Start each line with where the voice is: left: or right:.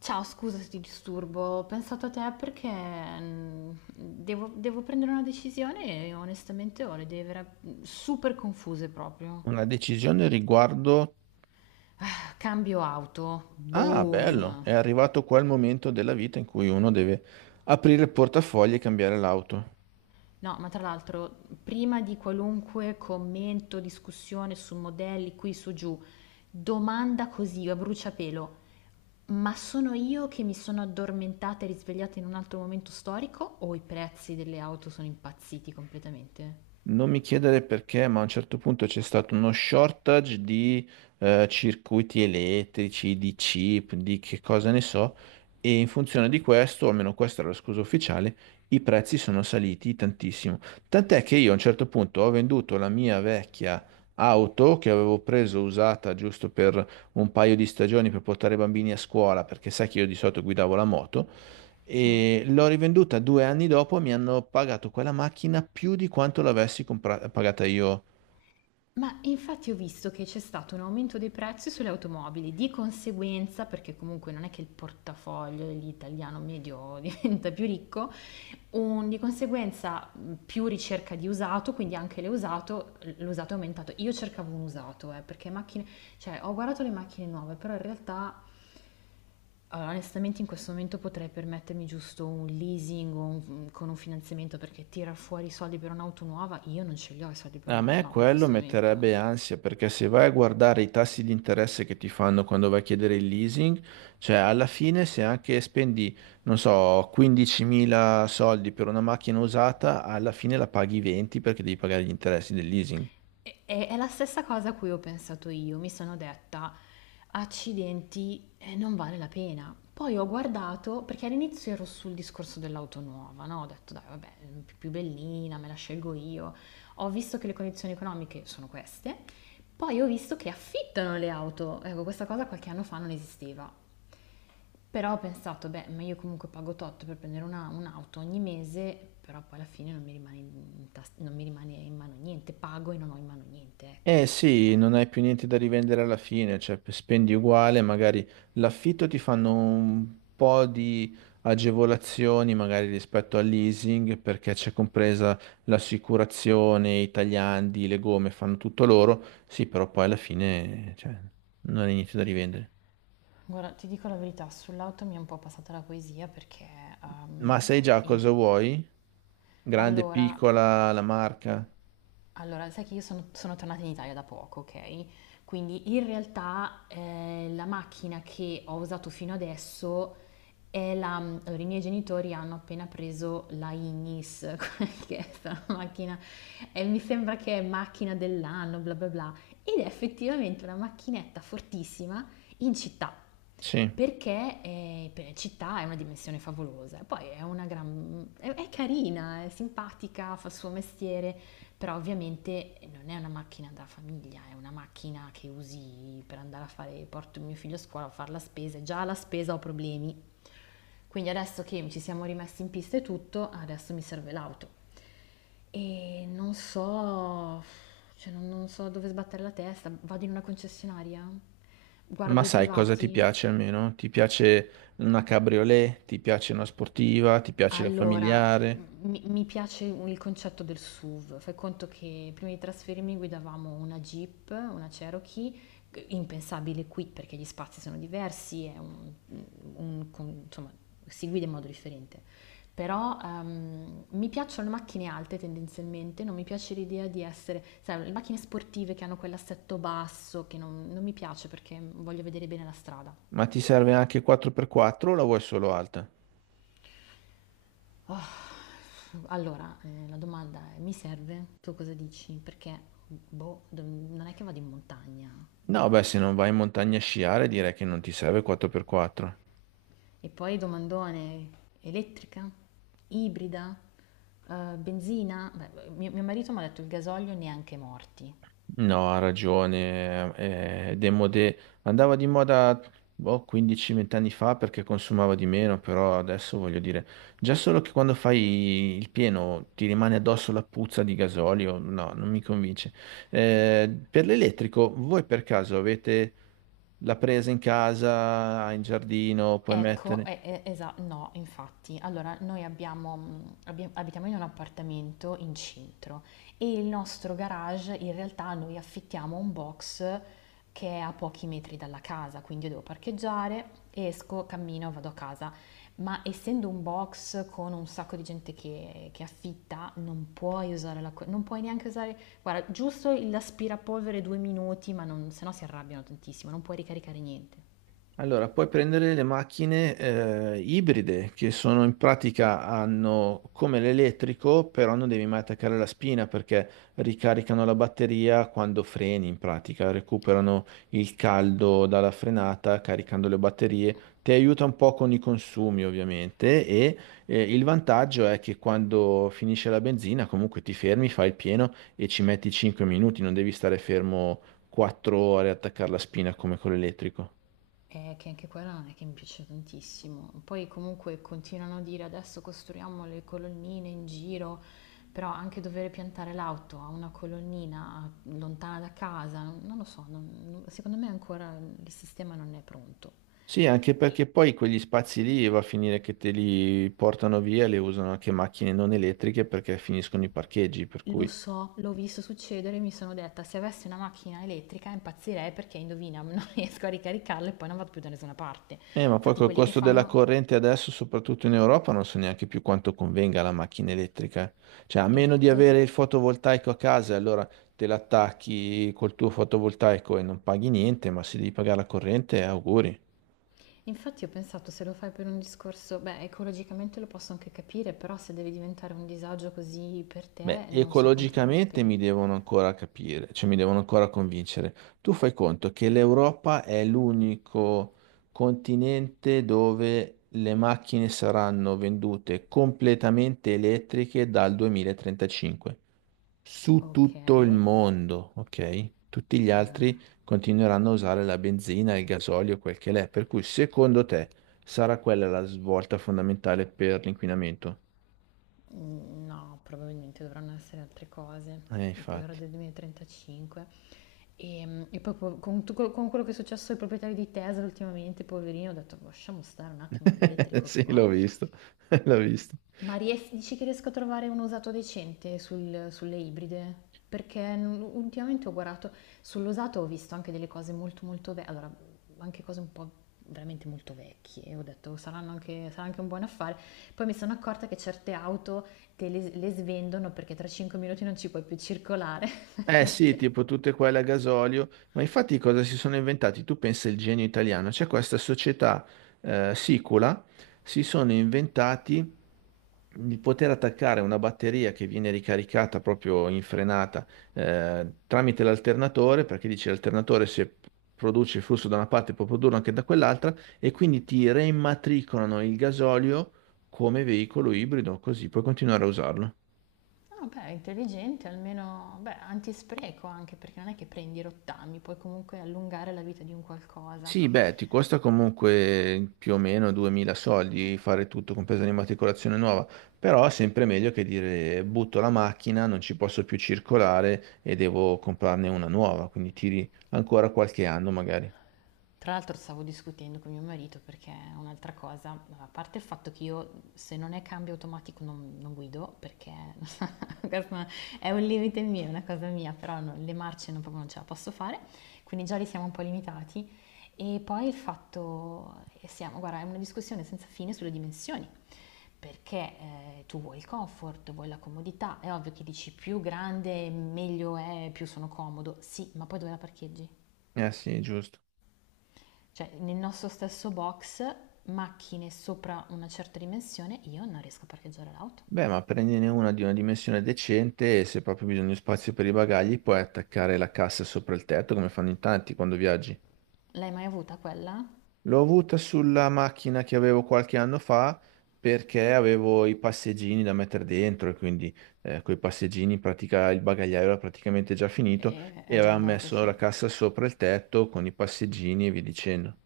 left: Ciao, scusa se ti disturbo, ho pensato a te perché devo prendere una decisione e onestamente ho le idee super confuse proprio.
right: Una decisione riguardo...
left: Cambio auto,
right: Ah, bello,
left: boom.
right: è arrivato qua il momento della vita in cui uno deve aprire il portafoglio e cambiare l'auto.
left: No, ma tra l'altro, prima di qualunque commento, discussione su modelli qui su giù, domanda così a bruciapelo, ma sono io che mi sono addormentata e risvegliata in un altro momento storico o i prezzi delle auto sono impazziti completamente?
right: Non mi chiedere perché, ma a un certo punto c'è stato uno shortage di circuiti elettrici, di chip, di che cosa ne so, e in funzione di questo, o almeno questa era la scusa ufficiale, i prezzi sono saliti tantissimo. Tant'è che io a un certo punto ho venduto la mia vecchia auto che avevo preso usata giusto per un paio di stagioni per portare i bambini a scuola, perché sai che io di solito guidavo la moto,
left: Sì.
right: e l'ho rivenduta due anni dopo, mi hanno pagato quella macchina più di quanto pagata io.
left: Ma infatti ho visto che c'è stato un aumento dei prezzi sulle automobili, di conseguenza, perché comunque non è che il portafoglio dell'italiano medio diventa più ricco, di conseguenza più ricerca di usato, quindi anche l'usato è aumentato. Io cercavo un usato, perché macchine, cioè ho guardato le macchine nuove, però in realtà allora, onestamente in questo momento potrei permettermi giusto un leasing o con un finanziamento, perché tirar fuori i soldi per un'auto nuova, io non ce li ho i soldi per
right: A
left: un'auto
right: me
left: nuova in
right: quello
left: questo momento.
right: metterebbe ansia, perché se vai a guardare i tassi di interesse che ti fanno quando vai a chiedere il leasing, cioè alla fine se anche spendi, non so, 15.000 soldi per una macchina usata, alla fine la paghi 20 perché devi pagare gli interessi del leasing.
left: È la stessa cosa a cui ho pensato io, mi sono detta, accidenti, non vale la pena. Poi ho guardato, perché all'inizio ero sul discorso dell'auto nuova, no? Ho detto, dai, vabbè, più bellina, me la scelgo io. Ho visto che le condizioni economiche sono queste, poi ho visto che affittano le auto. Ecco, questa cosa qualche anno fa non esisteva. Però ho pensato, beh, ma io comunque pago tot per prendere un'auto ogni mese, però poi alla fine non mi rimane non mi rimane in mano niente, pago e non ho in mano niente,
right: Eh
left: ecco, ce
right: sì,
left: l'ha.
right: non hai più niente da rivendere alla fine, cioè spendi uguale, magari l'affitto ti fanno un po' di agevolazioni, magari rispetto al leasing, perché c'è compresa l'assicurazione, i tagliandi, le gomme, fanno tutto loro. Sì, però poi alla fine, cioè, non hai niente da rivendere.
left: Guarda, ti dico la verità, sull'auto mi è un po' passata la poesia perché. ehm,
right: Ma sai già cosa
left: il-
right: vuoi? Grande,
left: Allora,
right: piccola, la marca?
left: Sai che io sono tornata in Italia da poco, ok? Quindi in realtà la macchina che ho usato fino adesso è la. Allora, i miei genitori hanno appena preso la Ignis, quella che è questa macchina, e mi sembra che è macchina dell'anno, bla bla bla, ed è effettivamente una macchinetta fortissima in città,
right: Sì.
left: perché città è una dimensione favolosa, poi è carina, è simpatica, fa il suo mestiere, però ovviamente non è una macchina da famiglia, è una macchina che usi per andare a fare, porto mio figlio a scuola, a fare la spesa, e già alla spesa ho problemi, quindi adesso che ci siamo rimessi in pista e tutto, adesso mi serve l'auto. E non so, cioè non so dove sbattere la testa, vado in una concessionaria,
right: Ma
left: guardo i
right: sai cosa ti
left: privati.
right: piace almeno? Ti piace una cabriolet, ti piace una sportiva, ti piace la
left: Allora,
right: familiare,
left: mi piace il concetto del SUV. Fai conto che prima di trasferirmi guidavamo una Jeep, una Cherokee, impensabile qui perché gli spazi sono diversi, è insomma, si guida in modo differente. Però mi piacciono le macchine alte tendenzialmente, non mi piace l'idea di essere, sai, le macchine sportive che hanno quell'assetto basso, che non mi piace perché voglio vedere bene la strada.
right: ma ti serve anche 4x4 o la vuoi solo alta?
left: Allora, la domanda è, mi serve? Tu cosa dici? Perché, boh, non è che vado in montagna.
right: No, beh, se non vai in montagna a sciare direi che non ti serve 4x4.
left: E poi domandone, elettrica? Ibrida? Benzina? Beh, mio marito mi ha detto il gasolio neanche morti.
right: No, ha ragione. Demodè andava di moda boh, 15-20 anni fa perché consumava di meno, però adesso voglio dire, già solo che quando fai il pieno ti rimane addosso la puzza di gasolio, no, non mi convince. Per l'elettrico, voi per caso avete la presa in casa, in giardino, puoi
left: Ecco,
right: mettere?
left: e- esa no, infatti. Allora, noi abbiamo, abbiam abitiamo in un appartamento in centro e il nostro garage, in realtà, noi affittiamo un box che è a pochi metri dalla casa, quindi io devo parcheggiare, esco, cammino, vado a casa. Ma essendo un box con un sacco di gente che affitta, non puoi usare l'acqua, non puoi neanche usare, guarda, giusto l'aspirapolvere 2 minuti, ma non, se no si arrabbiano tantissimo, non puoi ricaricare niente.
right: Allora, puoi prendere le macchine ibride che sono in pratica hanno come l'elettrico, però non devi mai attaccare la spina perché ricaricano la batteria quando freni in pratica, recuperano il caldo dalla frenata caricando le batterie. Ti aiuta un po' con i consumi ovviamente e il vantaggio è che quando finisce la benzina comunque ti fermi, fai il pieno e ci metti 5 minuti, non devi stare fermo 4 ore a attaccare la spina come con l'elettrico.
left: Che anche quella non è che mi piace tantissimo. Poi comunque continuano a dire adesso costruiamo le colonnine in giro, però anche dover piantare l'auto a una colonnina lontana da casa, non lo so, secondo me ancora il sistema non è pronto.
right: Sì, anche perché poi quegli spazi lì va a finire che te li portano via, le usano anche macchine non elettriche perché finiscono i parcheggi, per
left: Lo
right: cui...
left: so, l'ho visto succedere e mi sono detta, se avessi una macchina elettrica impazzirei perché indovina, non riesco a ricaricarla e poi non vado più da nessuna parte.
right: Ma poi
left: Infatti
right: col
left: quelli che
right: costo della
left: fanno.
right: corrente adesso, soprattutto in Europa, non so neanche più quanto convenga la macchina elettrica. Cioè, a meno di
left: Esatto.
right: avere il fotovoltaico a casa, allora te l'attacchi col tuo fotovoltaico e non paghi niente, ma se devi pagare la corrente, auguri.
left: Infatti ho pensato, se lo fai per un discorso, beh, ecologicamente lo posso anche capire, però se deve diventare un disagio così per
right: Beh,
left: te, non so quanto vale la
right: ecologicamente
left: pena.
right: mi devono ancora capire, cioè mi devono ancora convincere. Tu fai conto che l'Europa è l'unico continente dove le macchine saranno vendute completamente elettriche dal 2035, su
left: Ok,
right: tutto il mondo, ok? Tutti gli altri continueranno a usare la benzina, il gasolio, quel che l'è. Per cui, secondo te, sarà quella la svolta fondamentale per l'inquinamento?
left: No, probabilmente dovranno essere altre cose. Poi ora
right: Infatti.
left: del 2035. E poi con quello che è successo ai proprietari di Tesla ultimamente, poverino, ho detto, "Boh, lasciamo stare un attimo l'elettrico, che
right: Sì,
left: qua."
right: l'ho visto, l'ho visto.
left: Dici che riesco a trovare un usato decente sulle ibride? Perché ultimamente ho guardato sull'usato, ho visto anche delle cose molto molto vecchie, allora anche cose un po' veramente molto vecchie, ho detto saranno anche, sarà anche un buon affare. Poi mi sono accorta che certe auto te le svendono perché tra 5 minuti non ci puoi più circolare.
right: Eh sì,
left: Che-
right: tipo tutte quelle a gasolio, ma infatti cosa si sono inventati? Tu pensa il genio italiano, c'è questa società Sicula, si sono inventati di poter attaccare una batteria che viene ricaricata proprio in frenata tramite l'alternatore, perché dice l'alternatore se produce il flusso da una parte può produrlo anche da quell'altra, e quindi ti reimmatricolano il gasolio come veicolo ibrido, così puoi continuare a usarlo.
left: No, beh, intelligente, almeno, beh, antispreco, anche perché non è che prendi i rottami, puoi comunque allungare la vita di un qualcosa.
right: Sì, beh, ti costa comunque più o meno 2000 soldi fare tutto, compresa l'immatricolazione nuova, però è sempre meglio che dire butto la macchina, non ci posso più circolare e devo comprarne una nuova, quindi tiri ancora qualche anno magari.
left: Tra l'altro stavo discutendo con mio marito, perché è un'altra cosa, a parte il fatto che io, se non è cambio automatico, non guido, perché questo è un limite mio, è una cosa mia, però no, le marce non, proprio non ce la posso fare, quindi già li siamo un po' limitati, e poi il fatto, e siamo, guarda, è una discussione senza fine sulle dimensioni, perché tu vuoi il comfort, vuoi la comodità, è ovvio che dici più grande meglio è, più sono comodo, sì, ma poi dove la parcheggi?
right: Eh sì, giusto.
left: Cioè, nel nostro stesso box, macchine sopra una certa dimensione, io non riesco a parcheggiare l'auto.
right: Beh, ma prendine una di una dimensione decente e se proprio bisogna di spazio per i bagagli puoi attaccare la cassa sopra il tetto come fanno in tanti quando viaggi.
left: L'hai mai avuta quella?
right: L'ho avuta sulla macchina che avevo qualche anno fa perché avevo i passeggini da mettere dentro e quindi coi passeggini in pratica il bagagliaio era praticamente già finito e
left: È già
right: avevamo
left: andato,
right: messo
left: sì.
right: la cassa sopra il tetto con i passeggini e via dicendo.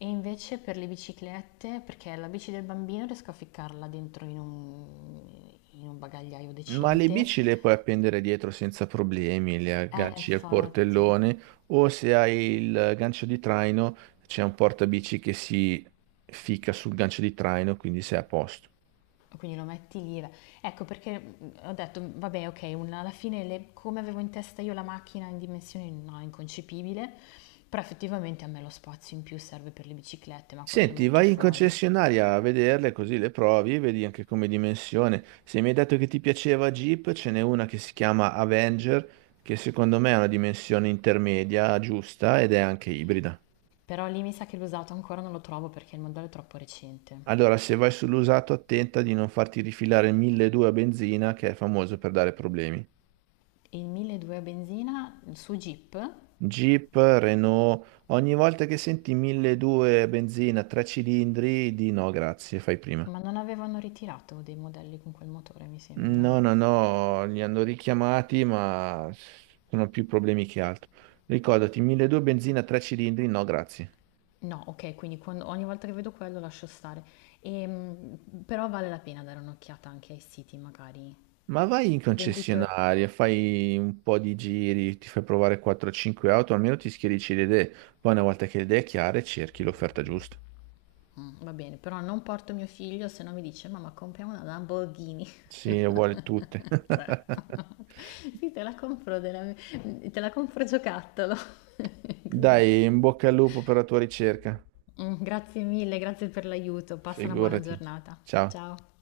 left: E invece per le biciclette, perché la bici del bambino riesco a ficcarla dentro in un bagagliaio
right: Ma le
left: decente.
right: bici le puoi appendere dietro senza problemi, le agganci al
left: Infatti.
right: portellone o se hai il gancio di traino c'è un portabici che si ficca sul gancio di traino, quindi sei a posto.
left: Quindi lo metti lì. Ecco perché ho detto, vabbè, ok, alla fine come avevo in testa io la macchina in dimensioni, no, inconcepibile, però effettivamente a me lo spazio in più serve per le biciclette, ma quelle le
right: Senti,
left: metto
right: vai in
left: fuori.
right: concessionaria a vederle così le provi, vedi anche come dimensione. Se mi hai detto che ti piaceva Jeep, ce n'è una che si chiama Avenger, che secondo me è una dimensione intermedia giusta ed è anche ibrida.
left: Però lì mi sa che l'usato ancora non lo trovo perché il modello è troppo recente.
right: Allora, se vai sull'usato, attenta di non farti rifilare il 1200 a benzina, che è famoso per dare problemi.
left: Il 1200 a benzina su Jeep,
right: Jeep, Renault, ogni volta che senti 1200 a benzina, tre cilindri, di no, grazie, fai prima.
left: ma non avevano ritirato dei modelli con quel motore, mi sembra.
right: No, no, no, li hanno richiamati, ma sono più problemi che altro. Ricordati, 1200 benzina, tre cilindri, no, grazie.
left: No, ok, quindi ogni volta che vedo quello lascio stare. Ehm, però vale la pena dare un'occhiata anche ai siti magari.
right: Ma vai in
left: Venditori?
right: concessionaria, fai un po' di giri, ti fai provare 4-5 auto, almeno ti schiarisci le idee. Poi una volta che le idee è chiare, cerchi l'offerta giusta.
left: Mm, va bene, però non porto mio figlio, se no mi dice mamma compriamo una Lamborghini.
right: Sì, le vuole tutte.
left: Certo, sì, te la compro, te la compro giocattolo. Così.
right: Dai, in bocca al lupo per la tua ricerca.
left: Mm, grazie mille, grazie per l'aiuto, passa una buona
right: Figurati.
left: giornata.
right: Ciao.
left: Ciao.